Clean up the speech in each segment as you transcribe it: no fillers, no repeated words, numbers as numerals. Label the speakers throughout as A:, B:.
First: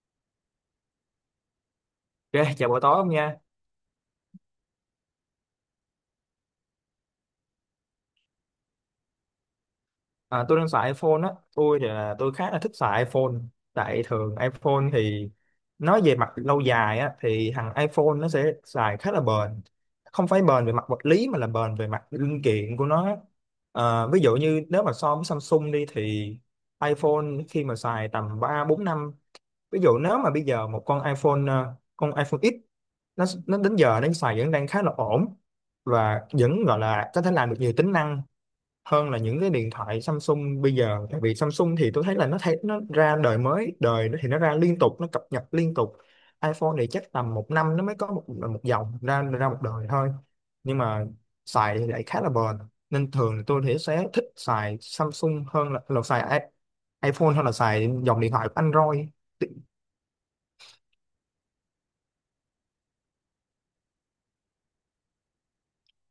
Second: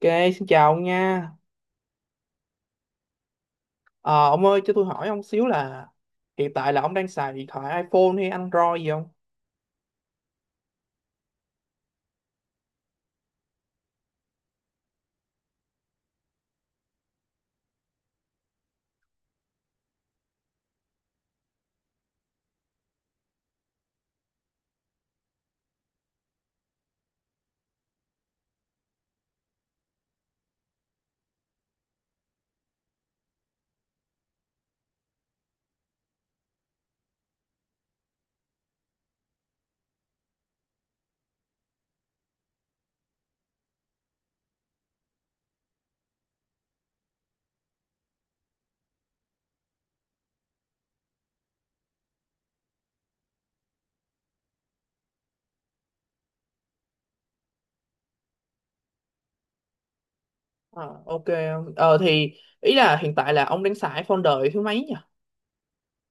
A: Ok, xin chào ông nha.
B: Ok, chào buổi tối ông nha.
A: Ờ, ông ơi, cho tôi hỏi ông xíu là hiện tại là ông đang xài điện thoại iPhone hay Android gì không?
B: À, tôi đang xài iPhone á. Tôi thì là tôi khá là thích xài iPhone. Tại thường iPhone thì nói về mặt lâu dài á thì thằng iPhone nó sẽ xài khá là bền. Không phải bền về mặt vật lý mà là bền về mặt linh kiện của nó á. À, ví dụ như nếu mà so với Samsung đi thì iPhone khi mà xài tầm 3 4 năm, ví dụ nếu mà bây giờ một con iPhone con iPhone X nó đến giờ nó xài vẫn đang khá là ổn và vẫn gọi là có thể làm được nhiều tính năng hơn là những cái điện thoại Samsung bây giờ, tại vì Samsung thì tôi thấy là nó ra đời mới đời, nó thì nó ra liên tục, nó cập nhật liên tục. iPhone thì chắc tầm 1 năm nó mới có một một dòng ra ra một đời thôi, nhưng mà xài thì lại khá là bền nên thường thì tôi thì sẽ thích xài Samsung hơn là iPhone hơn là xài dòng điện thoại của Android.
A: Ờ, ok. Thì ý là hiện tại là ông đang xài iPhone đời thứ mấy nhỉ?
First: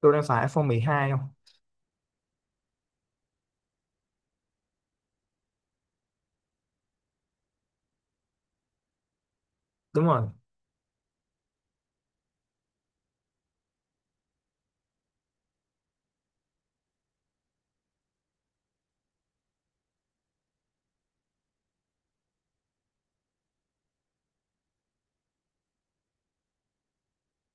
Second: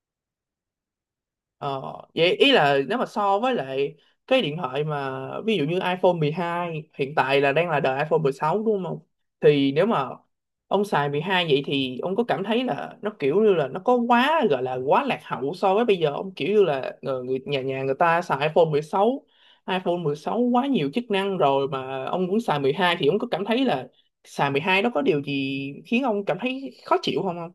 B: Tôi đang xài iPhone 12 không.
A: Ờ, vậy ý là nếu mà so với lại cái điện thoại mà ví dụ như iPhone 12 hiện tại là đang là đời iPhone 16 đúng không? Thì nếu
B: Đúng
A: mà
B: rồi.
A: ông xài 12 vậy thì ông có cảm thấy là nó kiểu như là nó có quá gọi là quá lạc hậu so với bây giờ ông kiểu như là người nhà nhà người ta xài iPhone 16, iPhone 16 quá nhiều chức năng rồi mà ông cũng xài 12 thì ông có cảm thấy là xài 12 nó có điều gì khiến ông cảm thấy khó chịu không không?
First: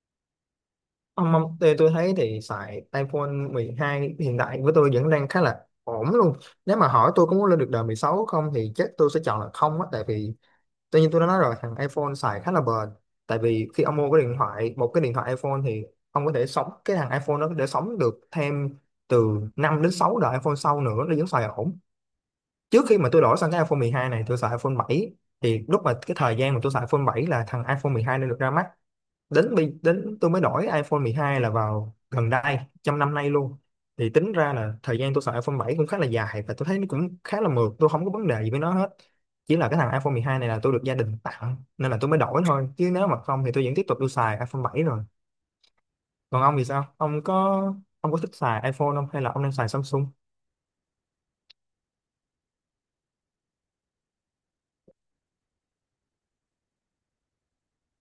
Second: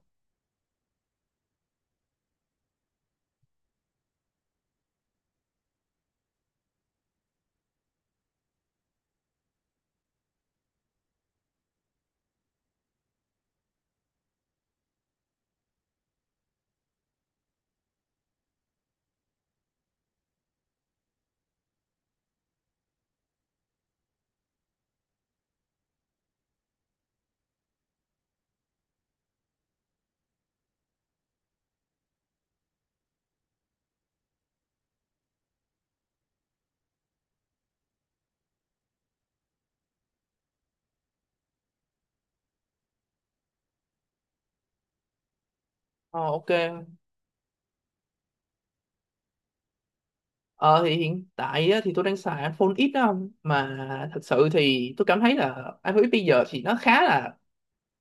B: Ông, tôi thấy thì xài iPhone 12 hiện tại với tôi vẫn đang khá là ổn luôn. Nếu mà hỏi tôi có muốn lên được đời 16 không thì chắc tôi sẽ chọn là không á, tại vì tự nhiên tôi đã nói rồi, thằng iPhone xài khá là bền. Tại vì khi ông mua cái điện thoại, một cái điện thoại iPhone thì ông có thể sống cái thằng iPhone nó có thể sống được thêm từ 5 đến 6 đời iPhone sau nữa, nó vẫn xài ổn. Trước khi mà tôi đổi sang cái iPhone 12 này tôi xài iPhone 7, thì lúc mà cái thời gian mà tôi xài iPhone 7 là thằng iPhone 12 nên được ra mắt. Đến tôi mới đổi iPhone 12 là vào gần đây trong năm nay luôn. Thì tính ra là thời gian tôi xài iPhone 7 cũng khá là dài và tôi thấy nó cũng khá là mượt, tôi không có vấn đề gì với nó hết. Chỉ là cái thằng iPhone 12 này là tôi được gia đình tặng nên là tôi mới đổi thôi, chứ nếu mà không thì tôi vẫn tiếp tục tôi xài iPhone 7 rồi.
A: Ờ
B: Còn
A: ok.
B: ông thì sao, ông có thích xài iPhone không hay là ông đang xài Samsung?
A: Ờ thì hiện tại á, thì tôi đang xài iPhone X á ông, mà thật sự thì tôi cảm thấy là iPhone X bây giờ thì nó khá là,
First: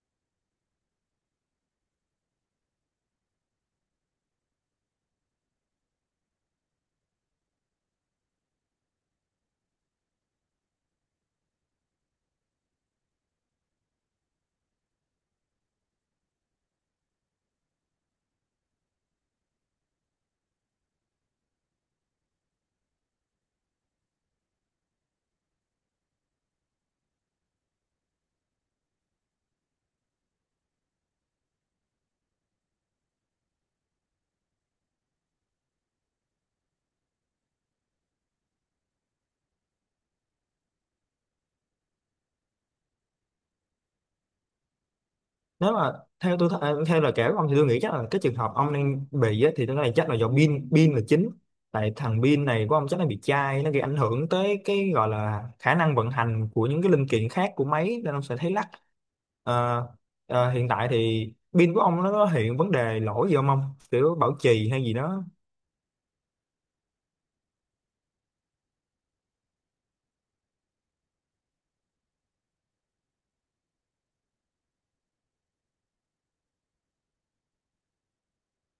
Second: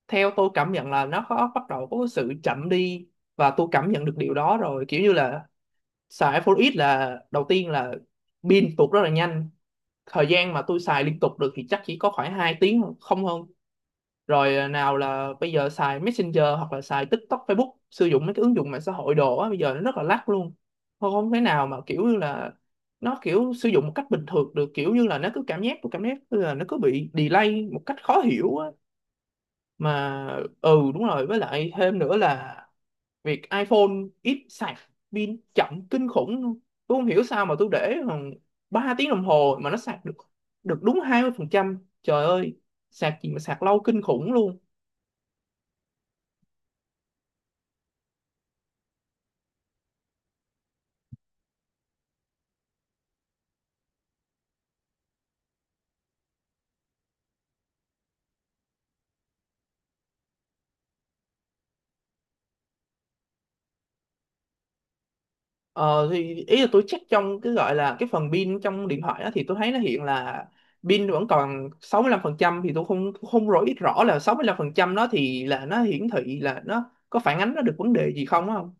A: theo tôi cảm nhận là nó có bắt đầu có sự chậm đi và tôi cảm nhận được điều đó rồi. Kiểu như là xài iPhone X là đầu tiên là pin tụt rất là nhanh, thời gian mà tôi xài liên tục được thì chắc chỉ có khoảng 2 tiếng thôi, không hơn. Rồi à, nào là bây giờ xài Messenger hoặc là xài TikTok, Facebook, sử dụng mấy cái ứng dụng mạng xã hội đồ á, bây giờ nó rất là lắc luôn, không không thể nào mà kiểu như là nó kiểu sử dụng một cách bình thường được. Kiểu như là nó cứ cảm giác, tôi cảm giác là nó cứ bị delay một cách khó hiểu á. Mà ừ đúng rồi, với lại thêm nữa là việc iPhone ít sạc, pin chậm kinh khủng luôn. Tôi không hiểu sao mà tôi để khoảng 3 tiếng đồng hồ mà nó sạc được được đúng 20%, trời ơi, sạc gì mà sạc lâu kinh khủng luôn.
B: Nếu mà theo tôi th- à, theo lời kể của ông thì tôi nghĩ chắc là cái trường hợp ông đang bị á, thì tôi nghĩ chắc là do pin pin là chính. Tại thằng pin này của ông chắc là bị chai, nó gây ảnh hưởng tới cái gọi là khả năng vận hành của những cái linh kiện khác của máy nên ông sẽ thấy lắc. Ờ, hiện tại thì pin của ông nó có hiện vấn đề lỗi gì không ông? Kiểu bảo trì hay gì đó?
A: Ờ thì ý là tôi check trong cái gọi là cái phần pin trong điện thoại đó thì tôi thấy nó hiện là pin vẫn còn 65%, thì tôi không không rõ biết rõ là 65% đó thì là nó hiển thị là nó có phản ánh nó được vấn đề gì không á, không?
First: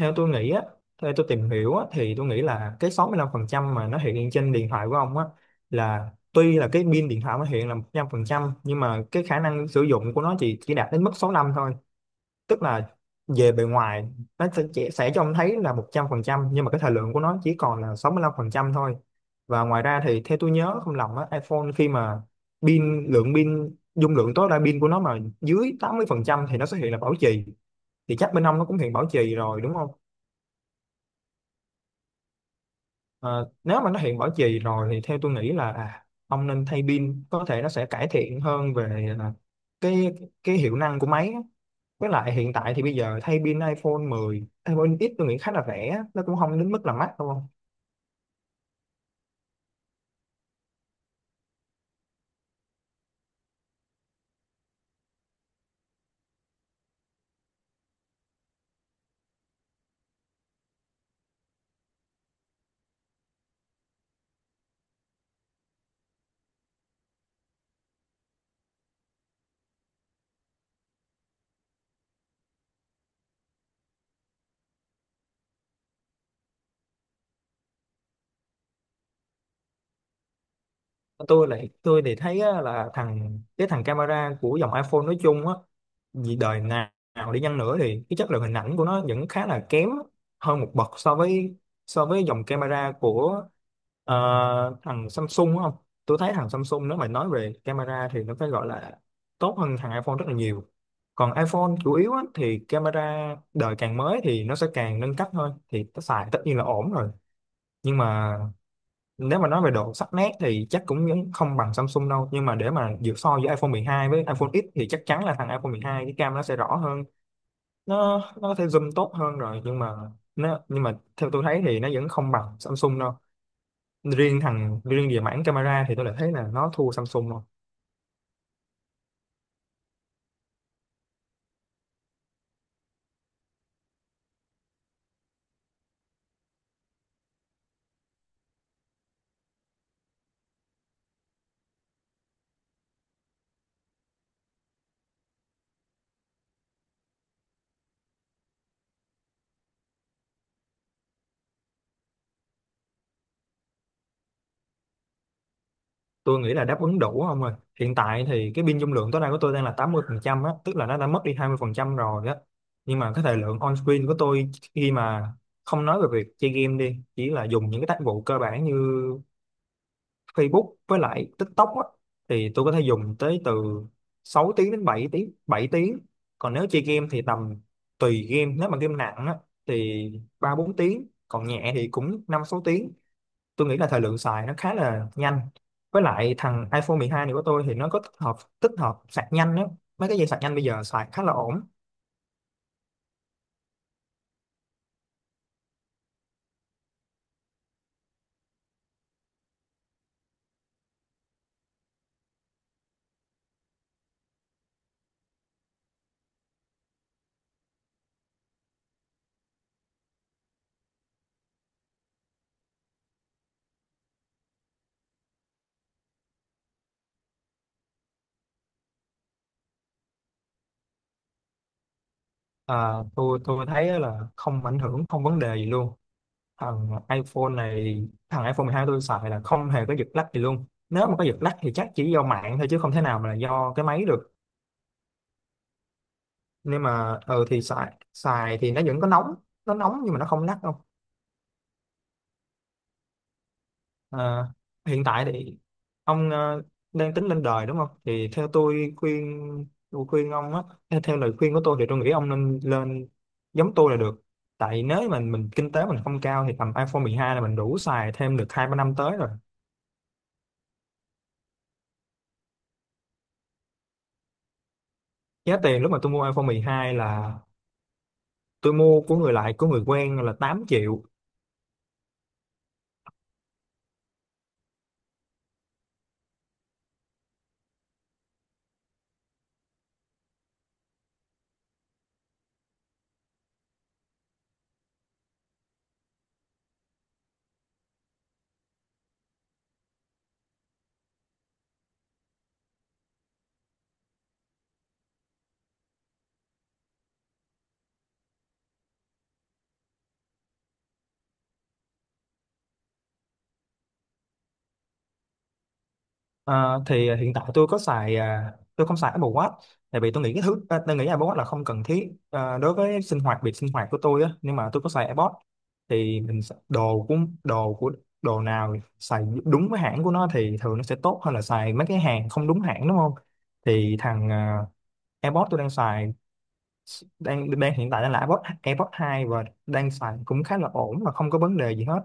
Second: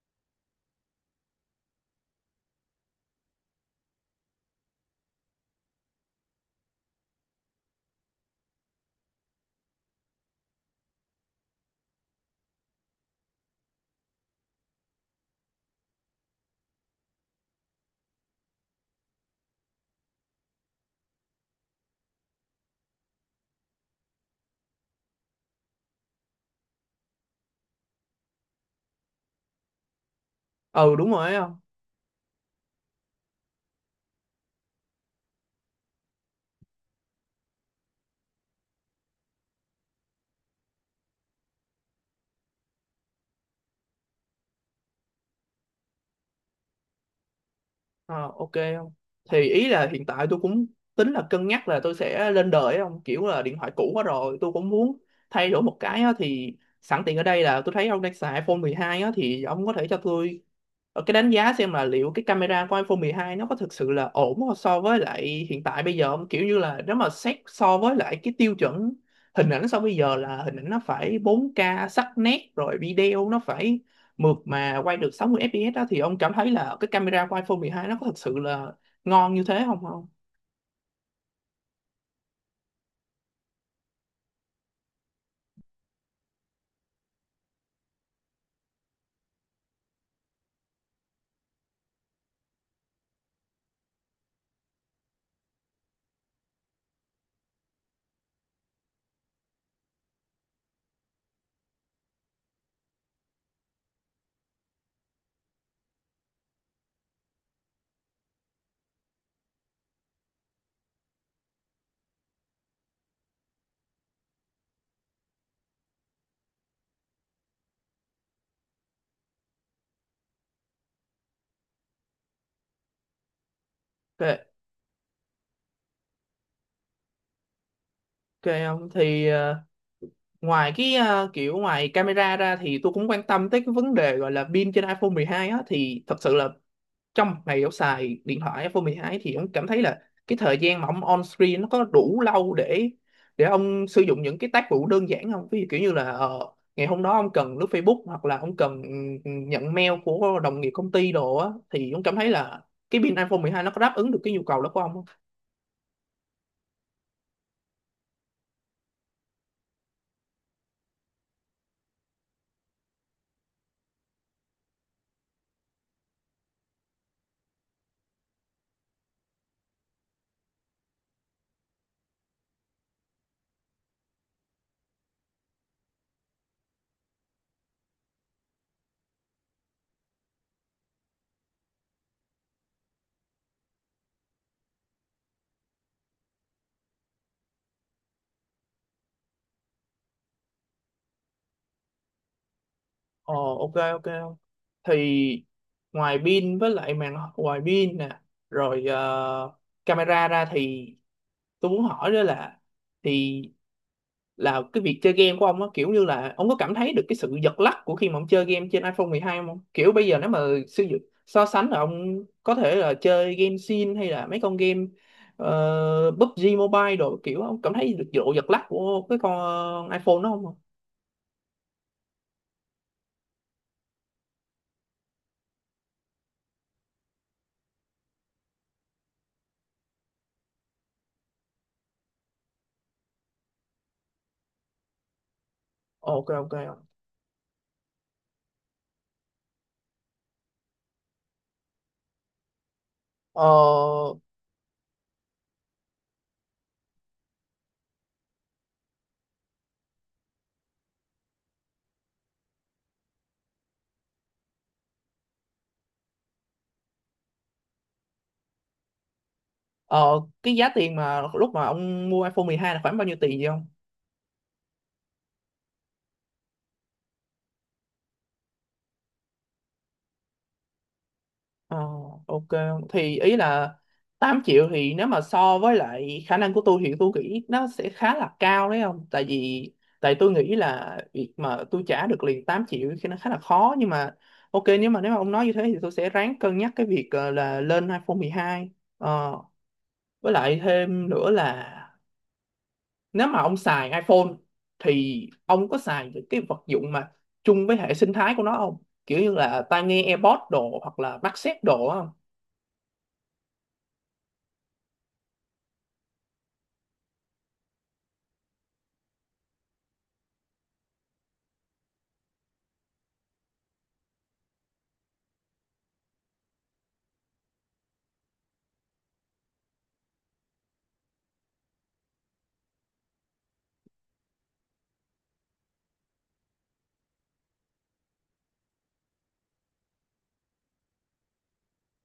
B: Theo tôi nghĩ á, theo tôi tìm hiểu á thì tôi nghĩ là cái 65% mà nó hiện trên điện thoại của ông á, là tuy là cái pin điện thoại nó hiện là 100% nhưng mà cái khả năng sử dụng của nó chỉ đạt đến mức 65 thôi. Tức là về bề ngoài nó sẽ cho ông thấy là 100% nhưng mà cái thời lượng của nó chỉ còn là 65% thôi. Và ngoài ra thì theo tôi nhớ không lầm á, iPhone khi mà pin lượng pin dung lượng tối đa pin của nó mà dưới 80% thì nó sẽ hiện là bảo trì. Thì chắc bên ông nó cũng hiện bảo trì rồi, đúng không?
A: Ừ đúng rồi ấy, không?
B: Ờ, nếu mà nó hiện bảo trì rồi thì theo tôi nghĩ là à, ông nên thay pin, có thể nó sẽ cải thiện hơn về à, cái cái hiệu năng của máy á. Với lại hiện tại thì bây giờ thay pin iPhone 10, iPhone X tôi nghĩ khá là rẻ á, nó cũng không đến mức là mắc đúng không?
A: Ờ ok, không? Thì ý là hiện tại tôi cũng tính là cân nhắc là tôi sẽ lên đời ấy, không? Kiểu là điện thoại cũ quá rồi tôi cũng muốn thay đổi một cái á, thì sẵn tiện ở đây là tôi thấy ông đang xài iPhone 12 á thì ông có thể cho tôi cái đánh giá xem là liệu cái camera của iPhone 12 nó có thực sự là ổn không so với lại hiện tại bây giờ không? Kiểu như là nếu mà xét so với lại cái tiêu chuẩn hình ảnh so bây giờ là hình ảnh nó phải 4K sắc nét, rồi video nó phải mượt mà, quay được 60 fps đó, thì ông cảm thấy là cái camera của iPhone 12 nó có thực sự là ngon như thế không không?
B: Tôi thì thấy á, là cái thằng camera của dòng iPhone nói chung á, vì đời nào nào đi chăng nữa thì cái chất lượng hình ảnh của nó vẫn khá là kém hơn một bậc so với dòng camera của, ờ, thằng Samsung, đúng không? Tôi thấy thằng Samsung nếu mà nói về camera thì nó phải gọi là tốt hơn thằng iPhone rất là nhiều. Còn iPhone chủ yếu á, thì camera đời càng mới thì nó sẽ càng nâng cấp thôi. Thì nó xài tất nhiên là ổn rồi. Nhưng mà nếu mà nói về độ sắc nét thì chắc cũng vẫn không bằng Samsung đâu. Nhưng mà để mà giữa iPhone 12 với iPhone X thì chắc chắn là thằng iPhone mười hai cái cam nó sẽ rõ hơn. Nó có thể zoom tốt hơn rồi nhưng mà nhưng mà theo tôi thấy thì nó vẫn không bằng Samsung đâu.
A: Ok,
B: Riêng về mảng camera thì tôi lại thấy là nó thua Samsung rồi.
A: ok, không? Thì ngoài cái kiểu ngoài camera ra thì tôi cũng quan tâm tới cái vấn đề gọi là pin trên iPhone 12 á, thì thật sự là trong ngày Dẫu xài điện thoại iPhone 12 thì ông cảm thấy là cái thời gian mà ông on screen nó có đủ lâu để ông sử dụng những cái tác vụ đơn giản không? Ví dụ kiểu như là ngày hôm đó ông cần lướt Facebook hoặc là ông cần nhận mail của đồng nghiệp công ty đồ á, thì ông cảm thấy là cái pin iPhone 12 nó có đáp ứng được cái nhu cầu đó của ông không?
B: Tôi nghĩ là đáp ứng đủ không rồi. Hiện tại thì cái pin dung lượng tối đa của tôi đang là 80% á, tức là nó đã mất đi 20% rồi á. Nhưng mà cái thời lượng on screen của tôi khi mà không nói về việc chơi game đi, chỉ là dùng những cái tác vụ cơ bản như Facebook với lại TikTok á, thì tôi có thể dùng tới từ 6 tiếng đến bảy tiếng. Còn nếu chơi game thì tầm tùy game, nếu mà game nặng á thì 3 4 tiếng, còn nhẹ thì cũng 5 6 tiếng. Tôi nghĩ là thời lượng xài nó khá là nhanh. Với lại thằng iPhone 12 này của tôi thì nó có tích hợp sạc nhanh đó, mấy cái dây sạc nhanh bây giờ xài khá là ổn.
A: Ờ ok ok. Thì ngoài pin với lại màn, ngoài pin nè, rồi camera ra thì tôi muốn hỏi đó là, thì là cái việc chơi game của ông á, kiểu như là ông có cảm thấy được cái sự giật lắc của khi mà ông chơi game trên iPhone 12 không? Kiểu bây giờ nếu mà sử dụng so sánh là ông có thể là chơi game Sin hay là mấy con game PUBG Mobile đồ, kiểu ông cảm thấy được độ giật lắc của cái con iPhone đó không?
B: À, tôi thấy là không ảnh hưởng, không vấn đề gì luôn. Thằng iPhone này, thằng iPhone 12 tôi xài là không hề có giật lag gì luôn. Nếu mà có giật lag thì chắc chỉ do mạng thôi chứ không thể nào mà là do cái máy được.
A: Ok ok.
B: Nhưng mà ờ thì xài xài thì nó vẫn có nóng, nó nóng nhưng mà nó không lắc đâu.
A: Ờ,
B: Ờ, hiện tại thì ông đang tính lên đời đúng không? Thì theo tôi khuyên, tôi khuyên ông á, theo, theo lời khuyên của tôi thì tôi nghĩ ông nên lên giống tôi là được. Tại nếu mà mình kinh tế mình không cao thì tầm iPhone 12 là mình đủ xài thêm được 2 3 năm tới rồi.
A: ờ, cái giá tiền mà lúc mà ông mua iPhone 12 là khoảng bao nhiêu tiền vậy, không?
B: Giá tiền lúc mà tôi mua iPhone 12 là tôi mua của người quen là 8 triệu.
A: Ờ, ok, thì ý là 8 triệu thì nếu mà so với lại khả năng của tôi thì tôi nghĩ nó sẽ khá là cao đấy, không? Tại vì tôi nghĩ là việc mà tôi trả được liền 8 triệu thì nó khá là khó, nhưng mà ok, nếu mà ông nói như thế thì tôi sẽ ráng cân nhắc cái việc là lên iPhone 12. Ờ, với lại thêm nữa là nếu mà ông xài iPhone thì ông có xài những cái vật dụng mà chung với hệ sinh thái của nó không, kiểu như là tai nghe AirPods đồ hoặc là mắt xếp đồ á,
B: Ờ, thì ờ, hiện tại tôi có xài à, tôi không xài Apple Watch, tại vì tôi nghĩ cái thứ à, tôi nghĩ Apple Watch là không cần thiết à, đối với sinh hoạt việc sinh hoạt của tôi á, nhưng mà tôi có xài AirPods. Thì đồ của đồ nào xài đúng với hãng của nó thì thường nó sẽ tốt hơn là xài mấy cái hàng không đúng hãng, đúng không? Thì thằng uh, AirPods tôi đang xài đang đang hiện tại đang là AirPods AirPods 2, và đang xài cũng khá là ổn và không có vấn đề gì hết.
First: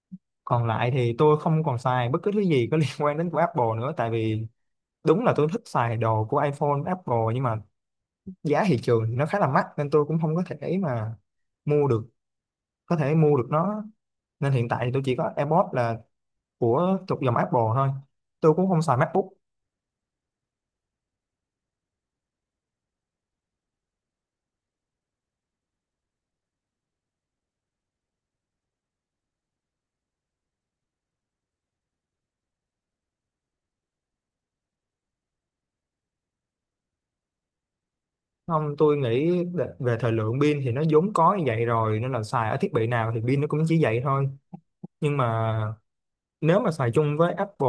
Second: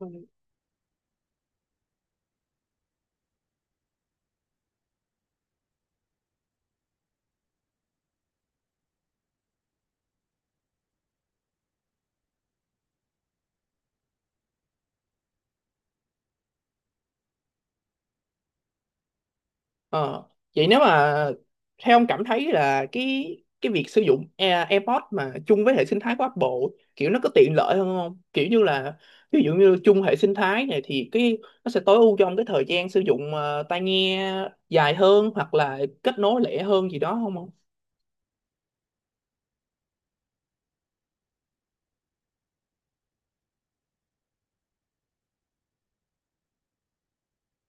A: không?
B: Còn lại thì tôi không còn xài bất cứ thứ gì có liên quan đến của Apple nữa, tại vì đúng là tôi thích xài đồ của iPhone, Apple, nhưng mà giá thị trường thì nó khá là mắc nên tôi cũng không có thể mà mua được có thể mua được nó. Nên hiện tại thì tôi chỉ có AirPods là của thuộc dòng Apple thôi, tôi cũng không xài MacBook.
A: Ờ, vậy nếu mà theo ông cảm thấy là cái việc sử dụng AirPods mà chung với hệ sinh thái của Apple kiểu nó có tiện lợi hơn không? Kiểu như là ví dụ như chung hệ sinh thái này thì cái nó sẽ tối ưu cho ông cái thời gian sử dụng tai nghe dài hơn hoặc là kết nối lẻ hơn gì đó không?
B: Không, tôi nghĩ về về thời lượng pin thì nó vốn có như vậy rồi nên là xài ở thiết bị nào thì pin nó cũng chỉ vậy thôi. Nhưng mà nếu mà xài chung với Apple,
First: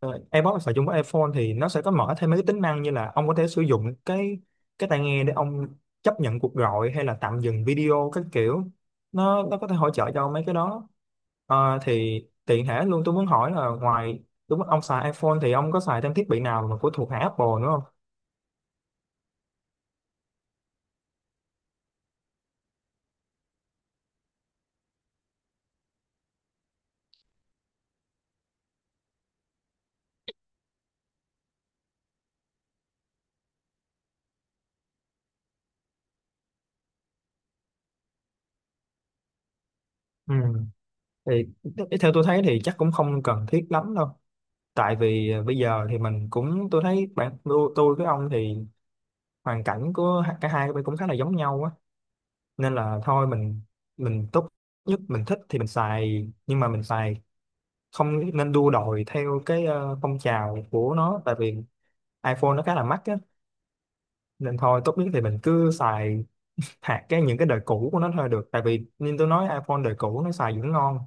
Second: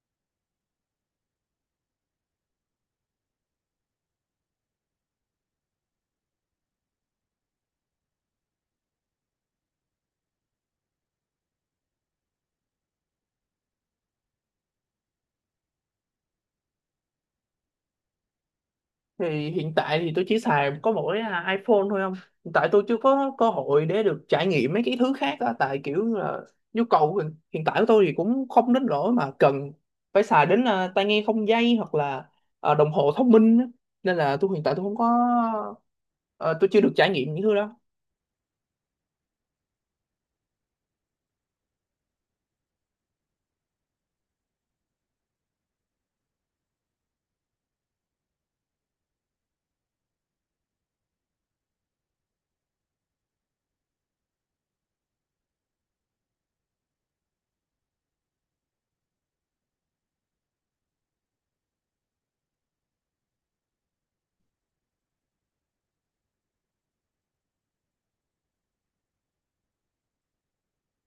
B: ờ, AirPods xài chung với iPhone thì nó sẽ có mở thêm mấy cái tính năng, như là ông có thể sử dụng cái tai nghe để ông chấp nhận cuộc gọi hay là tạm dừng video các kiểu. Nó có thể hỗ trợ cho mấy cái đó. Ờ, thì tiện thể luôn tôi muốn hỏi là, ngoài đúng ông xài iPhone thì ông có xài thêm thiết bị nào mà của thuộc hãng Apple nữa không?
A: Thì hiện tại thì tôi chỉ xài có mỗi iPhone thôi, không? Hiện tại tôi chưa có cơ hội để được trải nghiệm mấy cái thứ khác á, tại kiểu là nhu cầu hiện hiện tại của tôi thì cũng không đến nỗi mà cần phải xài đến tai nghe không dây hoặc là đồng hồ thông minh á. Nên là tôi hiện tại tôi không có, ờ, tôi chưa được trải nghiệm những thứ đó.
B: Ừ. Thì theo tôi thấy thì chắc cũng không cần thiết lắm đâu. Tại vì à, bây giờ thì mình cũng, tôi thấy bạn tôi với ông thì hoàn cảnh của cả hai bên cũng khá là giống nhau á. Nên là thôi mình tốt nhất mình thích thì mình xài, nhưng mà mình xài không nên đua đòi theo cái ờ, phong trào của nó, tại vì iPhone nó khá là mắc á. Nên thôi tốt nhất thì mình cứ xài hạt cái những cái đời cũ của nó thôi được, tại vì như tôi nói iPhone đời cũ nó xài vẫn ngon.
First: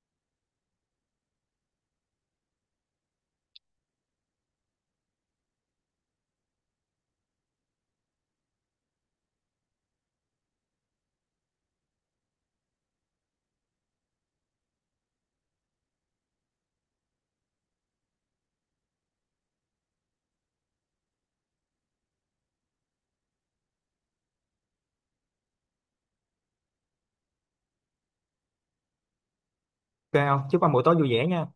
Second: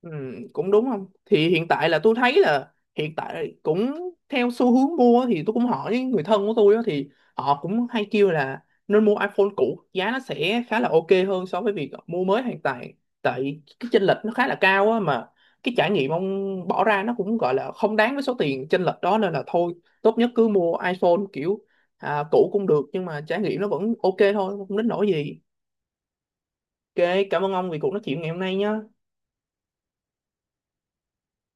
A: Ừ, cũng đúng, không? Thì hiện tại là tôi thấy là hiện tại cũng theo xu hướng mua thì tôi cũng hỏi những người thân của tôi á, thì họ cũng hay kêu là nên mua iPhone cũ, giá nó sẽ khá là ok hơn so với việc mua mới hiện tại, tại cái chênh lệch nó khá là cao á mà cái trải nghiệm ông bỏ ra nó cũng gọi là không đáng với số tiền chênh lệch đó, nên là thôi, tốt nhất cứ mua iPhone kiểu cũ cũng được nhưng mà trải nghiệm nó vẫn ok thôi, không đến nỗi gì. Ok, cảm ơn ông vì cuộc nói chuyện ngày hôm nay nhé.
B: Ok không, chúc anh buổi tối vui vẻ nha.